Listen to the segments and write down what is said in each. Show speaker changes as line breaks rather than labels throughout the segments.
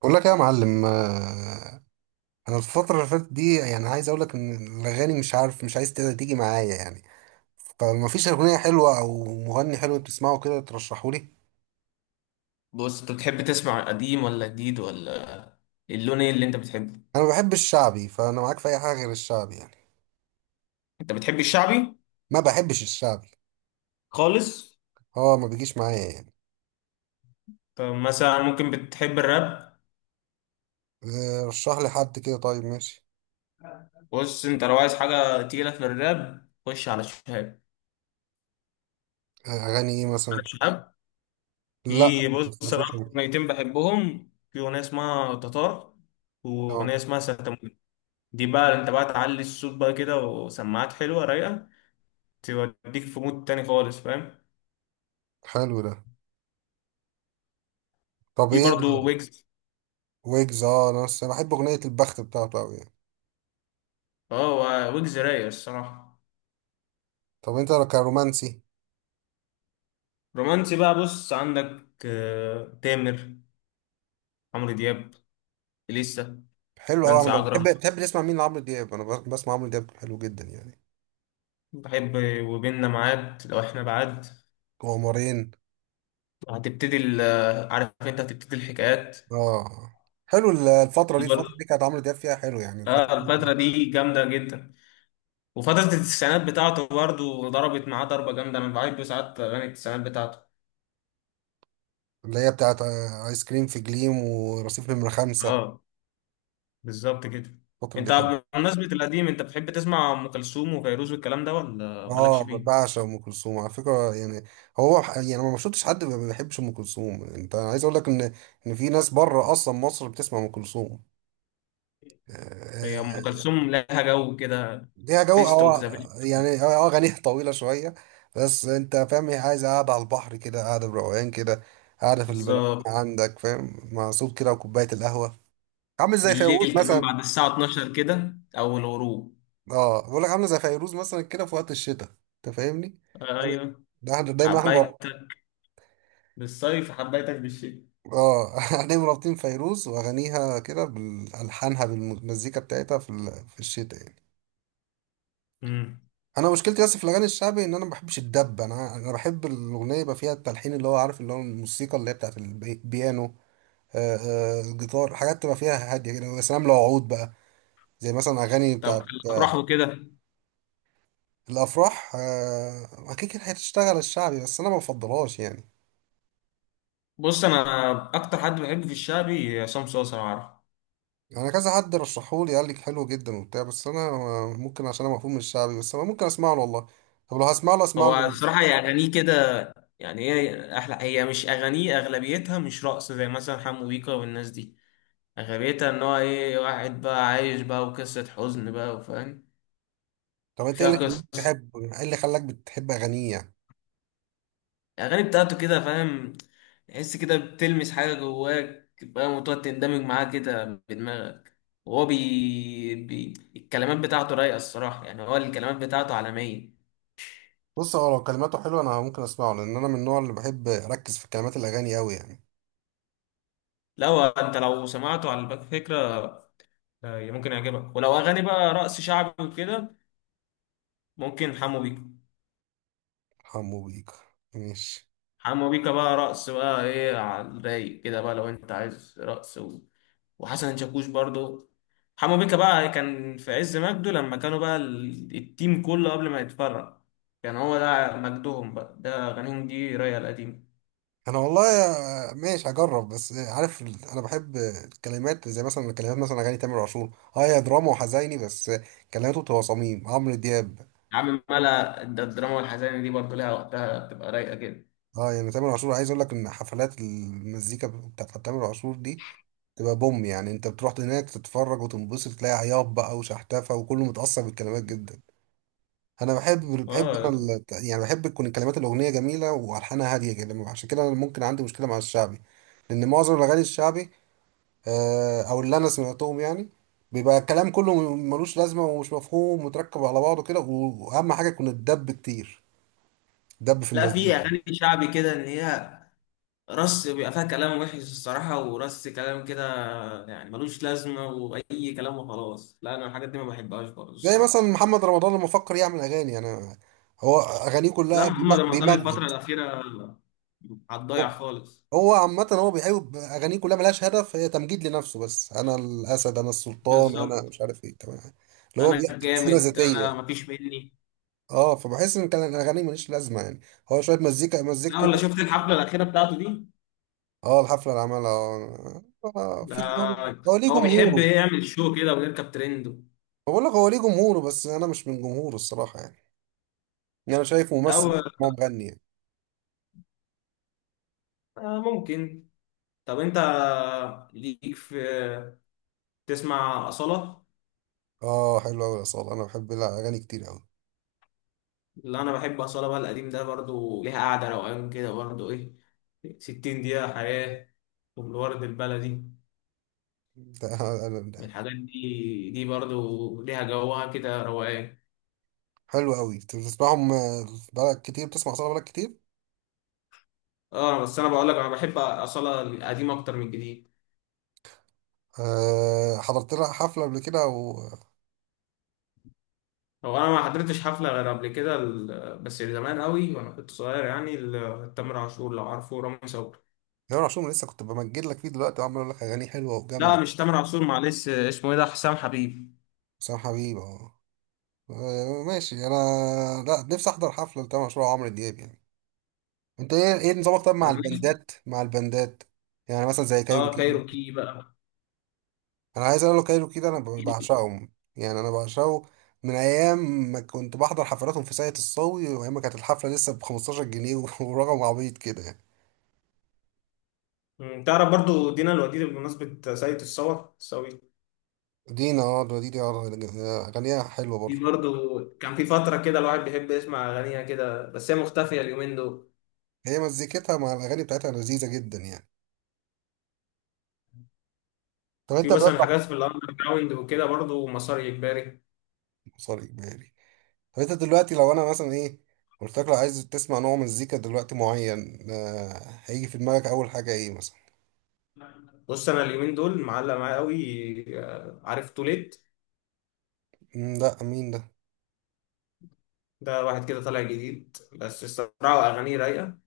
بقول لك إيه يا معلم، آه، انا الفتره اللي فاتت دي، عايز اقول لك ان الاغاني، مش عارف، مش عايز تقدر تيجي معايا فما فيش اغنيه حلوه او مغني حلو تسمعه كده ترشحه لي.
بص انت بتحب تسمع قديم ولا جديد ولا اللون ايه اللي انت بتحبه؟
انا ما بحبش الشعبي، فانا معاك في اي حاجه غير الشعبي
انت بتحب الشعبي
ما بحبش الشعبي.
خالص؟
هو ما بيجيش معايا
طب مثلا ممكن بتحب الراب؟
آه، رشح لي حد كده، طيب ماشي.
بص انت لو عايز حاجه تقيله في الراب خش على شهاب،
آه، اغاني ايه
على
مثلا؟
شهاب.
لا
في،
ما
بص انا
سمعتوش أنا.
اكتر اغنيتين بحبهم في اغنيه اسمها تتار
آه،
واغنيه اسمها ستموت. دي بقى انت بقى تعلي الصوت بقى كده وسماعات حلوه رايقه توديك في مود تاني خالص، فاهم؟
حلو ده. طب
في
ايه؟
برضه ويجز.
ويجز، اه انا بس بحب اغنيه البخت بتاعته قوي
اه، ويجز رايق الصراحه.
طب انت كرومانسي؟
رومانسي بقى، بص عندك تامر، عمرو دياب، إليسا،
حلو قوي.
نانسي
انا بحب،
عجرم.
بتحب تسمع مين لعمرو دياب؟ انا بسمع عمرو دياب حلو جدا
بحب وبيننا ميعاد لو احنا بعاد.
قمرين.
وهتبتدي عارف انت هتبتدي الحكايات.
اه حلو. الفترة
دي
دي،
برضه،
الفترة دي كانت عمرو دياب فيها حلو يعني الفترة
اه
دي.
الفترة دي جامدة جدا. وفترة التسعينات بتاعته برضه ضربت معاه ضربة جامدة، انا بحب ساعات أغاني التسعينات بتاعته.
اللي هي بتاعت آه، آيس كريم في جليم ورصيف نمرة خمسة.
اه، بالظبط كده.
الفترة دي
انت
حلو.
بمناسبة القديم انت بتحب تسمع أم كلثوم وفيروز والكلام ده ولا مالكش
اه
فيه؟
بعشق ام كلثوم على فكرة هو يعني أنا ما شفتش حد ما بيحبش ام كلثوم. انت عايز اقول لك ان، ان في ناس بره اصلا مصر بتسمع ام كلثوم. آه،
هي أم
آه،
كلثوم لها جو كده.
ليها جو
بيست اوف
اه.
ذا.
يعني اه اغانيها طويله شويه. بس انت فاهم، هي عايزه قاعده على البحر كده، قاعده بروقان كده، قاعده في
بالظبط.
البلكونه عندك فاهم، مع صوت كده وكوبايه القهوه. عامل زي فيروز
بالليل كمان
مثلا.
بعد الساعة 12 كده أو الغروب.
اه بقول لك عامله زي فيروز مثلا كده في وقت الشتاء. انت فاهمني؟ يعني
ايوه.
ده احنا دايما احنا،
حبيتك بالصيف حبيتك بالشتاء.
اه احنا مربطين فيروز واغانيها كده بالحانها بالمزيكا بتاعتها في في الشتاء
امم.
انا مشكلتي بس في الاغاني الشعبي، ان انا ما بحبش الدب. انا بحب الاغنيه يبقى فيها التلحين اللي هو عارف، اللي هو الموسيقى اللي هي بتاعت البيانو، آه، آه، الجيتار، حاجات تبقى فيها هاديه كده. يا سلام لو عود بقى، زي مثلا اغاني
طب
بتاعت
الأفراح
آه،
وكده؟
الافراح، آه، اكيد كده هتشتغل الشعبي بس انا ما بفضلهاش
بص أنا أكتر حد بحبه في الشعبي عصام صاصا، لو عارف.
انا كذا حد رشحولي قال لي حلو جدا وبتاع، بس انا آه، ممكن عشان انا مفهوم من الشعبي، بس انا ممكن اسمع له والله. طب لو هسمع له، اسمع له
هو
ايه؟
بصراحة هي أغانيه كده، يعني هي أحلى، هي مش أغانيه أغلبيتها مش رقص زي مثلا حمو بيكا والناس دي. أغلبيتها إن هو إيه، واحد بقى عايش بقى وقصة حزن بقى، وفاهم
طب انت ايه
فيها
اللي خلاك
قصة.
تحب، ايه اللي خلاك بتحب اغانيه
الأغاني بتاعته كده، فاهم، تحس كده بتلمس حاجة جواك، فاهم، وتقعد تندمج معاه كده بدماغك. وهو الكلمات بتاعته رايقة الصراحة، يعني هو الكلمات بتاعته عالمية.
بص هو لو كلماته حلوه انا ممكن اسمعه، لان انا من النوع اللي بحب اركز في كلمات الاغاني قوي
لو انت لو سمعته على باك فكرة ممكن يعجبك. ولو أغاني بقى رقص شعبي وكده ممكن حمو بيكا.
حمو بيك، ماشي.
حمو بيكا بقى رقص بقى، ايه على الرايق كده بقى، لو انت عايز رقص و... وحسن شاكوش برضه. حمو بيكا بقى كان في عز مجده لما كانوا بقى التيم كله قبل ما يتفرق. كان هو ده مجدهم بقى، ده أغانيهم دي رايقة القديمة.
انا والله ماشي هجرب. بس عارف انا بحب الكلمات، زي مثلا الكلمات مثلا اغاني تامر عاشور. اه هي دراما وحزيني بس كلماته بتبقى صميم عمرو دياب.
عم ملا الدراما والحزانة دي برضه لها وقتها، بتبقى رايقة كده.
اه تامر عاشور، عايز اقول لك ان حفلات المزيكا بتاعت تامر عاشور دي تبقى بوم انت بتروح هناك تتفرج وتنبسط تلاقي عياط بقى وشحتفة وكله متأثر بالكلمات جدا. انا بحب، بحب انا
اه.
ال- يعني بحب تكون كلمات الاغنيه جميله والحانها هاديه جدا. عشان كده انا ممكن عندي مشكله مع الشعبي، لان معظم الاغاني الشعبي، آه، او اللي انا سمعتهم يعني، بيبقى الكلام كله ملوش لازمه ومش مفهوم ومتركب على بعضه كده، واهم حاجه يكون الدب كتير، دب في
لا في
المزيكا.
أغاني شعبي كده إن هي رص، بيبقى فيها كلام وحش الصراحة ورص كلام كده يعني ملوش لازمة وأي كلام وخلاص. لا أنا الحاجات دي ما بحبهاش برضه
زي مثلا
الصراحة.
محمد رمضان لما فكر يعمل اغاني، انا، هو اغانيه
لا
كلها
محمد رمضان الفترة
بيمجد.
الأخيرة على الضايع خالص.
هو عامة هو بيحب أغانيه كلها ملهاش هدف، هي تمجيد لنفسه بس. أنا الأسد، أنا السلطان، أنا
بالظبط.
مش عارف إيه، تمام، اللي هو
انا
بيحكي سيرة
الجامد انا
ذاتية.
مفيش مني.
أه فبحس إن كان الأغاني مليش لازمة هو شوية مزيكا
لا
مزيكته
ولا
بس.
شفت الحفله الاخيره بتاعته دي؟
أه الحفلة اللي عملها أه، آه،
ده
في هو، هو ليه
هو بيحب
جمهوره.
يعمل شو كده ويركب ترند.
بقول لك هو ليه جمهوره بس أنا مش من جمهوره الصراحة يعني أنا شايف
لا
ممثل،
هو
هو مغني
ممكن. طب انت ليك في، تسمع اصاله؟
أه حلو أوي يا صالح. أنا بحب الأغاني كتير أوي.
اللي انا بحب اصاله بقى القديم ده برضو ليها قعده روقان كده برضو، ايه 60 دقيقه حياه والورد البلدي.
ده- ده-
من
ده-
الحاجات دي، دي برضو ليها جوها كده روقان.
حلو أوي. أنت بتسمعهم آه، بقالك كتير بتسمع صالح بقالك كتير؟
اه بس انا بقول لك انا بحب اصاله القديم اكتر من الجديد.
أه حضرت لها حفلة قبل كده و،
هو انا ما حضرتش حفله غير قبل كده بس زمان قوي وانا كنت صغير يعني، تامر عاشور لو عارفه، رامي صبري.
جمال عاشور لسه كنت بمجد لك فيه دلوقتي وعمال اقول لك أغاني حلوة
لا
وجامدة.
مش تامر عاشور، معلش اسمه ايه ده، حسام حبيب.
حسام حبيب اه، آه، ماشي أنا، لا نفسي أحضر حفلة لتامر عاشور وعمرو دياب أنت إيه، إيه نظامك طب مع
انا نفسي.
البندات، مع البندات، يعني مثلا زي
اه
كايروكي مثلاً.
كايروكي بقى.
أنا عايز أقول له كايروكي ده أنا بعشقهم يعني، أنا بعشقه من أيام ما كنت بحضر حفلاتهم في ساقية الصاوي، وأيام ما كانت الحفلة لسه ب 15 جنيه ورقم عبيط كده
تعرف برضو دينا الوديد بمناسبة سيد الصور الصاوي؟
دينا اه، دينا آه، أغانيها حلوة
دي
برضه.
برضو كان في فترة كده الواحد بيحب يسمع أغانيها كده، بس هي مختفية اليومين دول.
هي مزيكتها مع الاغاني بتاعتها لذيذه جدا طب انت
في مثلا
دلوقتي،
حاجات في الأندر جراوند وكده برضو مسار إجباري.
سوري بالي، طب انت دلوقتي لو انا مثلا ايه، قلت لك لو عايز تسمع نوع مزيكا دلوقتي معين آه، هيجي في دماغك اول حاجه ايه مثلا؟
بص أنا اليومين دول معلق معايا قوي عارف توليت؟
مم، لا مين ده؟
ده واحد كده طالع جديد بس الصراحة أغانيه رايقة.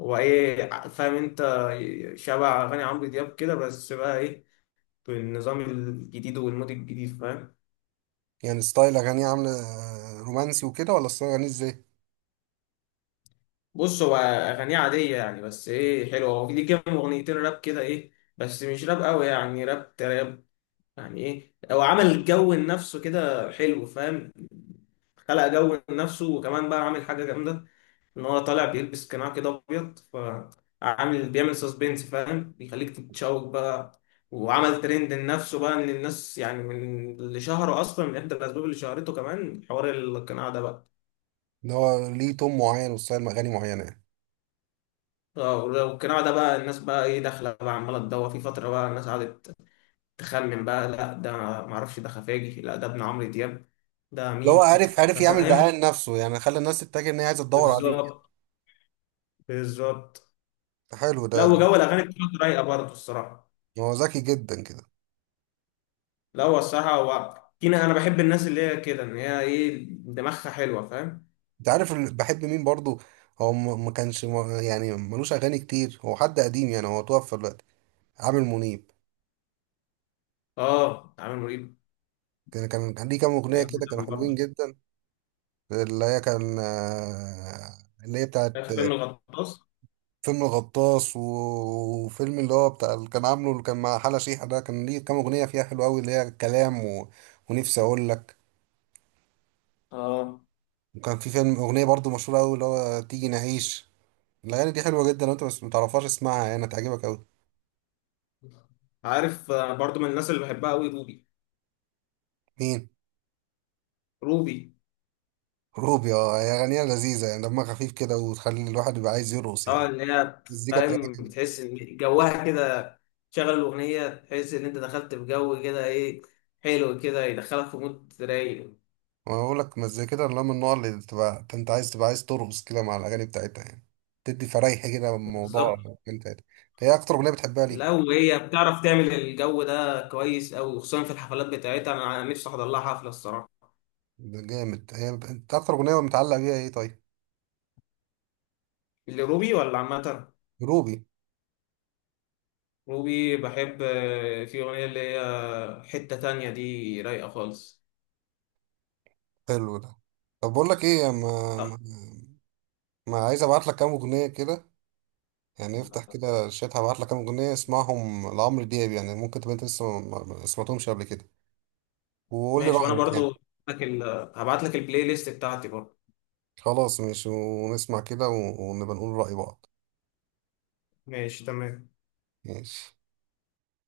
هو إيه، فاهم أنت، شبه أغاني عمرو دياب كده بس بقى إيه، بالنظام الجديد والمود الجديد، فاهم.
يعني ستايل اغانيه عامله آه، رومانسي وكده ولا ستايل اغانيه ازاي؟
بص هو أغانيه عادية يعني، بس إيه، حلوة. هو ليه كام أغنيتين راب كده إيه، بس مش راب أوي يعني، راب تراب يعني. إيه، هو عمل جو لنفسه كده حلو، فاهم. خلق جو لنفسه وكمان بقى عامل حاجة جامدة، ان هو طالع بيلبس قناع كده ابيض، فعامل بيعمل سسبنس، فاهم، بيخليك تتشوق بقى. وعمل ترند لنفسه بقى ان الناس يعني، من اللي شهره اصلا، من احدى الاسباب اللي شهرته كمان حوار القناع ده بقى.
اللي هو ليه تون معين وستايل اغاني معينه
اه والقناع ده بقى الناس بقى ايه داخله بقى عماله تدور، في فتره بقى الناس قعدت تخمن بقى، لا ده معرفش ده خفاجي، لا ده ابن عمرو دياب، ده
اللي هو
مين.
عارف، يعمل دعايه
فاهم،
لنفسه يعني، خلى الناس تتجه ان هي عايزه تدور عليه.
بالظبط، بالظبط.
حلو ده
لا
ده.
وجو الاغاني بتاعته رايقه برضه الصراحه.
هو ذكي جدا كده.
لا هو الصراحة هو كينا، أنا بحب الناس اللي هي كده إن هي إيه، دماغها حلوة، فاهم؟
انت عارف بحب مين برضو؟ هو ما كانش ملوش اغاني كتير. هو حد قديم يعني، هو توفى دلوقتي، عامر منيب.
آه عامل مريب.
كان ليه كام اغنيه
أيام
كده كانوا
زمان
حلوين
برضه.
جدا. اللي هي كان آه، اللي هي بتاعت
عارف فيلم الغطاس؟
فيلم الغطاس، وفيلم اللي هو بتاع اللي كان عامله اللي كان مع حلا شيحة، ده كان ليه كام اغنيه فيها حلوه قوي اللي هي كلام و... ونفسي اقول لك.
اه.
وكان في فيلم اغنيه برضو مشهوره قوي اللي هو تيجي نعيش. الاغاني دي حلوه جدا، لو انت بس متعرفهاش اسمعها يعني هتعجبك قوي.
عارف برضه من الناس اللي بحبها قوي روبي.
مين؟
روبي.
روبي؟ اه هي أغنية لذيذة يعني، دمها خفيف كده وتخلي الواحد يبقى عايز يرقص
آه اللي هي،
المزيكا بتاعتها
فاهم،
كده،
بتحس إن جوها كده، تشغل الأغنية تحس إن أنت دخلت في جو كده إيه، حلو كده يدخلك في مود رايق.
ما بقول لك مزيكا كده اللي هو من النوع اللي تبقى أنت عايز، تبقى عايز ترقص كده مع الأغاني بتاعتها تدي فريحة كده الموضوع.
بالظبط.
أنت هي أكتر أغنية بتحبها ليها؟
لا وهي بتعرف تعمل الجو ده كويس أوي، وخصوصا في الحفلات بتاعتها أنا نفسي أحضر لها حفلة الصراحة.
ده جامد. هي أنت أكتر أغنية متعلقة بيها إيه طيب؟
لروبي ولا عامة؟
روبي.
روبي بحب في أغنية اللي هي حتة تانية دي رايقة خالص.
حلو ده. طب بقول لك إيه،
آه،
ما عايز أبعت لك كام أغنية كده افتح كده الشات هبعت لك كام أغنية اسمعهم لعمرو دياب، يعني ممكن تبقى أنت لسه ما سمعتهمش قبل كده وقول لي
ماشي وأنا
رأيك
برضو هبعت لك هبعت لك البلاي ليست بتاعتي برضو.
خلاص ماشي، ونسمع كده ونبقى نقول رأي بعض.
ماشي تمام.
ماشي.